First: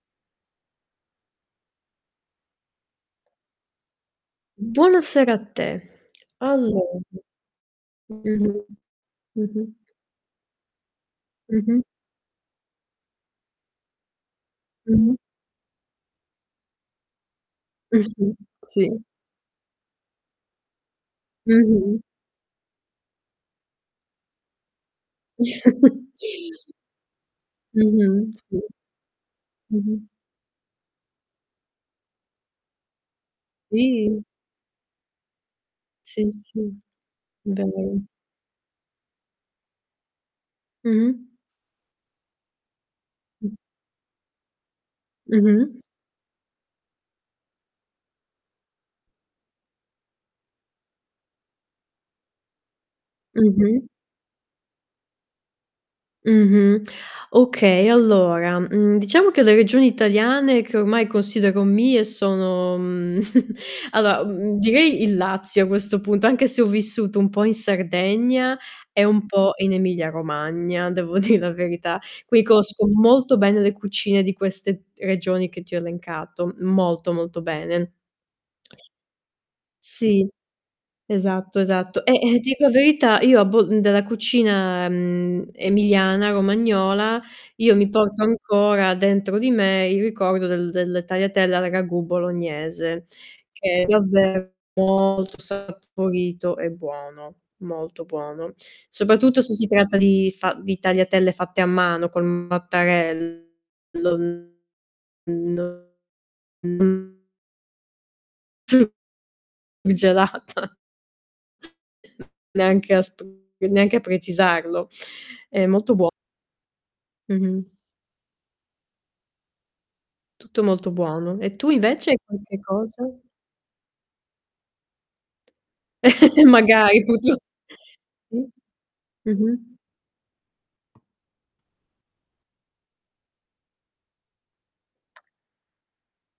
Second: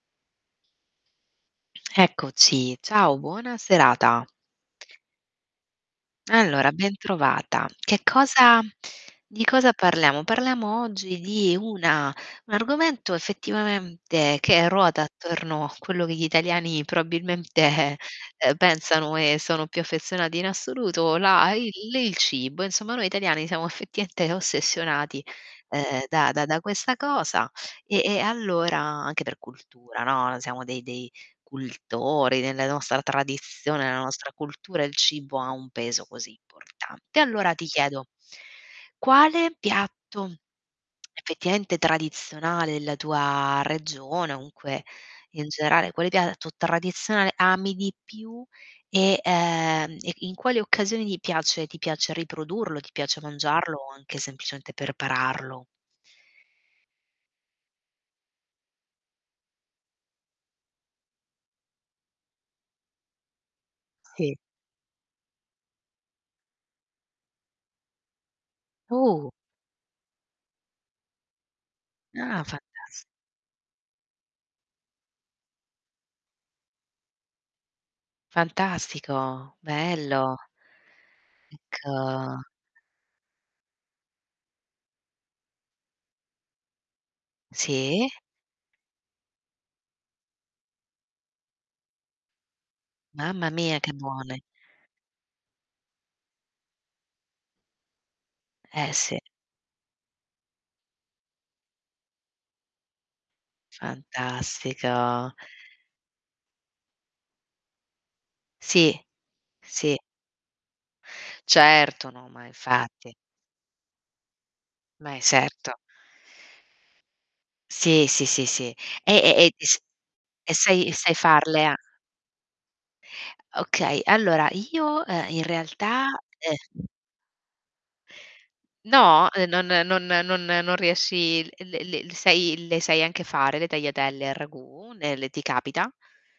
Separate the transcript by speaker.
Speaker 1: Eccoci, Ciao, buona serata.
Speaker 2: Buonasera a te.
Speaker 1: Allora,
Speaker 2: Allora
Speaker 1: bentrovata. Che cosa
Speaker 2: Mh-mh.
Speaker 1: di cosa
Speaker 2: Mh-mh.
Speaker 1: parliamo? Parliamo oggi di
Speaker 2: Mh-mh.
Speaker 1: una un argomento effettivamente che ruota
Speaker 2: Mh-mh.
Speaker 1: attorno a quello che gli italiani probabilmente
Speaker 2: Eh, sì,
Speaker 1: uhm,
Speaker 2: sì.
Speaker 1: pensano, e sono più affezionati in assoluto, la i
Speaker 2: Mh-mh.
Speaker 1: li il cibo. Insomma, noi italiani siamo effettivamente ossessionati, ehm, da da da questa cosa. E e
Speaker 2: Mh-mh. Sì.
Speaker 1: allora anche per cultura,
Speaker 2: Mh-mh.
Speaker 1: no, siamo dei dei cultori. Nelle nostra tradizione, nella
Speaker 2: Sì.
Speaker 1: nostra cultura, il cibo ha un peso così
Speaker 2: Sì, sì.
Speaker 1: importante. Allora ti chiedo
Speaker 2: Bello.
Speaker 1: quale piatto
Speaker 2: Mh-mh.
Speaker 1: effettivamente tradizionale della
Speaker 2: Mh.
Speaker 1: tua regione, o comunque, in
Speaker 2: Mh-mh.
Speaker 1: generale, quale piatto tradizionale ami di più e ehm, e in quali occasioni ti piace ti piace riprodurlo e ti piace mangiarlo,
Speaker 2: Mh-mh.
Speaker 1: o anche semplicemente prepararlo?
Speaker 2: Mh-mh. Okay, allora, mhmm, diciamo che le regioni italiane che ormai considero mie sono mhmm, allora,
Speaker 1: Sì.
Speaker 2: mhmm, direi il Lazio a questo punto, anche se ho vissuto un po' in Sardegna e un
Speaker 1: Òh!
Speaker 2: po' in Emilia Romagna, devo dì la verità.
Speaker 1: Ah,
Speaker 2: Qui conosco
Speaker 1: fantas
Speaker 2: molto bene le cucine di queste regioni che ti ho elencato, molto, molto bene.
Speaker 1: Fantastico,
Speaker 2: Sì,
Speaker 1: bello.
Speaker 2: esatto, esatto. Eh, eh,
Speaker 1: Ecco
Speaker 2: ti dico a verità io a Bol della cucina, mhmm, emiliana, romagnola io mi
Speaker 1: Sì.
Speaker 2: porto ancora dentro di me il ricordo del delle tagliatelle al ragù bolognese,
Speaker 1: Mamma mia
Speaker 2: che è
Speaker 1: che buone.
Speaker 2: davvero molto saporito e buono, molto buono.
Speaker 1: Eh, sì.
Speaker 2: Soprattutto se si tratta di fa di tagliatelle fatte a mano col mattarello,
Speaker 1: Fantastico.
Speaker 2: non [unintelligible] Sì.
Speaker 1: Sì,
Speaker 2: Il
Speaker 1: sì.
Speaker 2: gelato.
Speaker 1: Certo. No, ma
Speaker 2: Neanche a
Speaker 1: infatti.
Speaker 2: sp neanche a precisarlo.
Speaker 1: Ma
Speaker 2: È
Speaker 1: esatto.
Speaker 2: molto buo Mh-mh.
Speaker 1: Sì, sì, sì, sì. E e e dis e
Speaker 2: Tutto
Speaker 1: sai
Speaker 2: molto
Speaker 1: e sai
Speaker 2: buono. E
Speaker 1: farle
Speaker 2: tu
Speaker 1: a
Speaker 2: invece hai qualche cosa?
Speaker 1: Okay. Allora io, uhm, in realtà Eh.
Speaker 2: Magari, tutto Sì.
Speaker 1: No. E non
Speaker 2: Mh-mh.
Speaker 1: non non non riesci le le sei le sai anche fare le tagliatelle al ragù, nelle ti capita?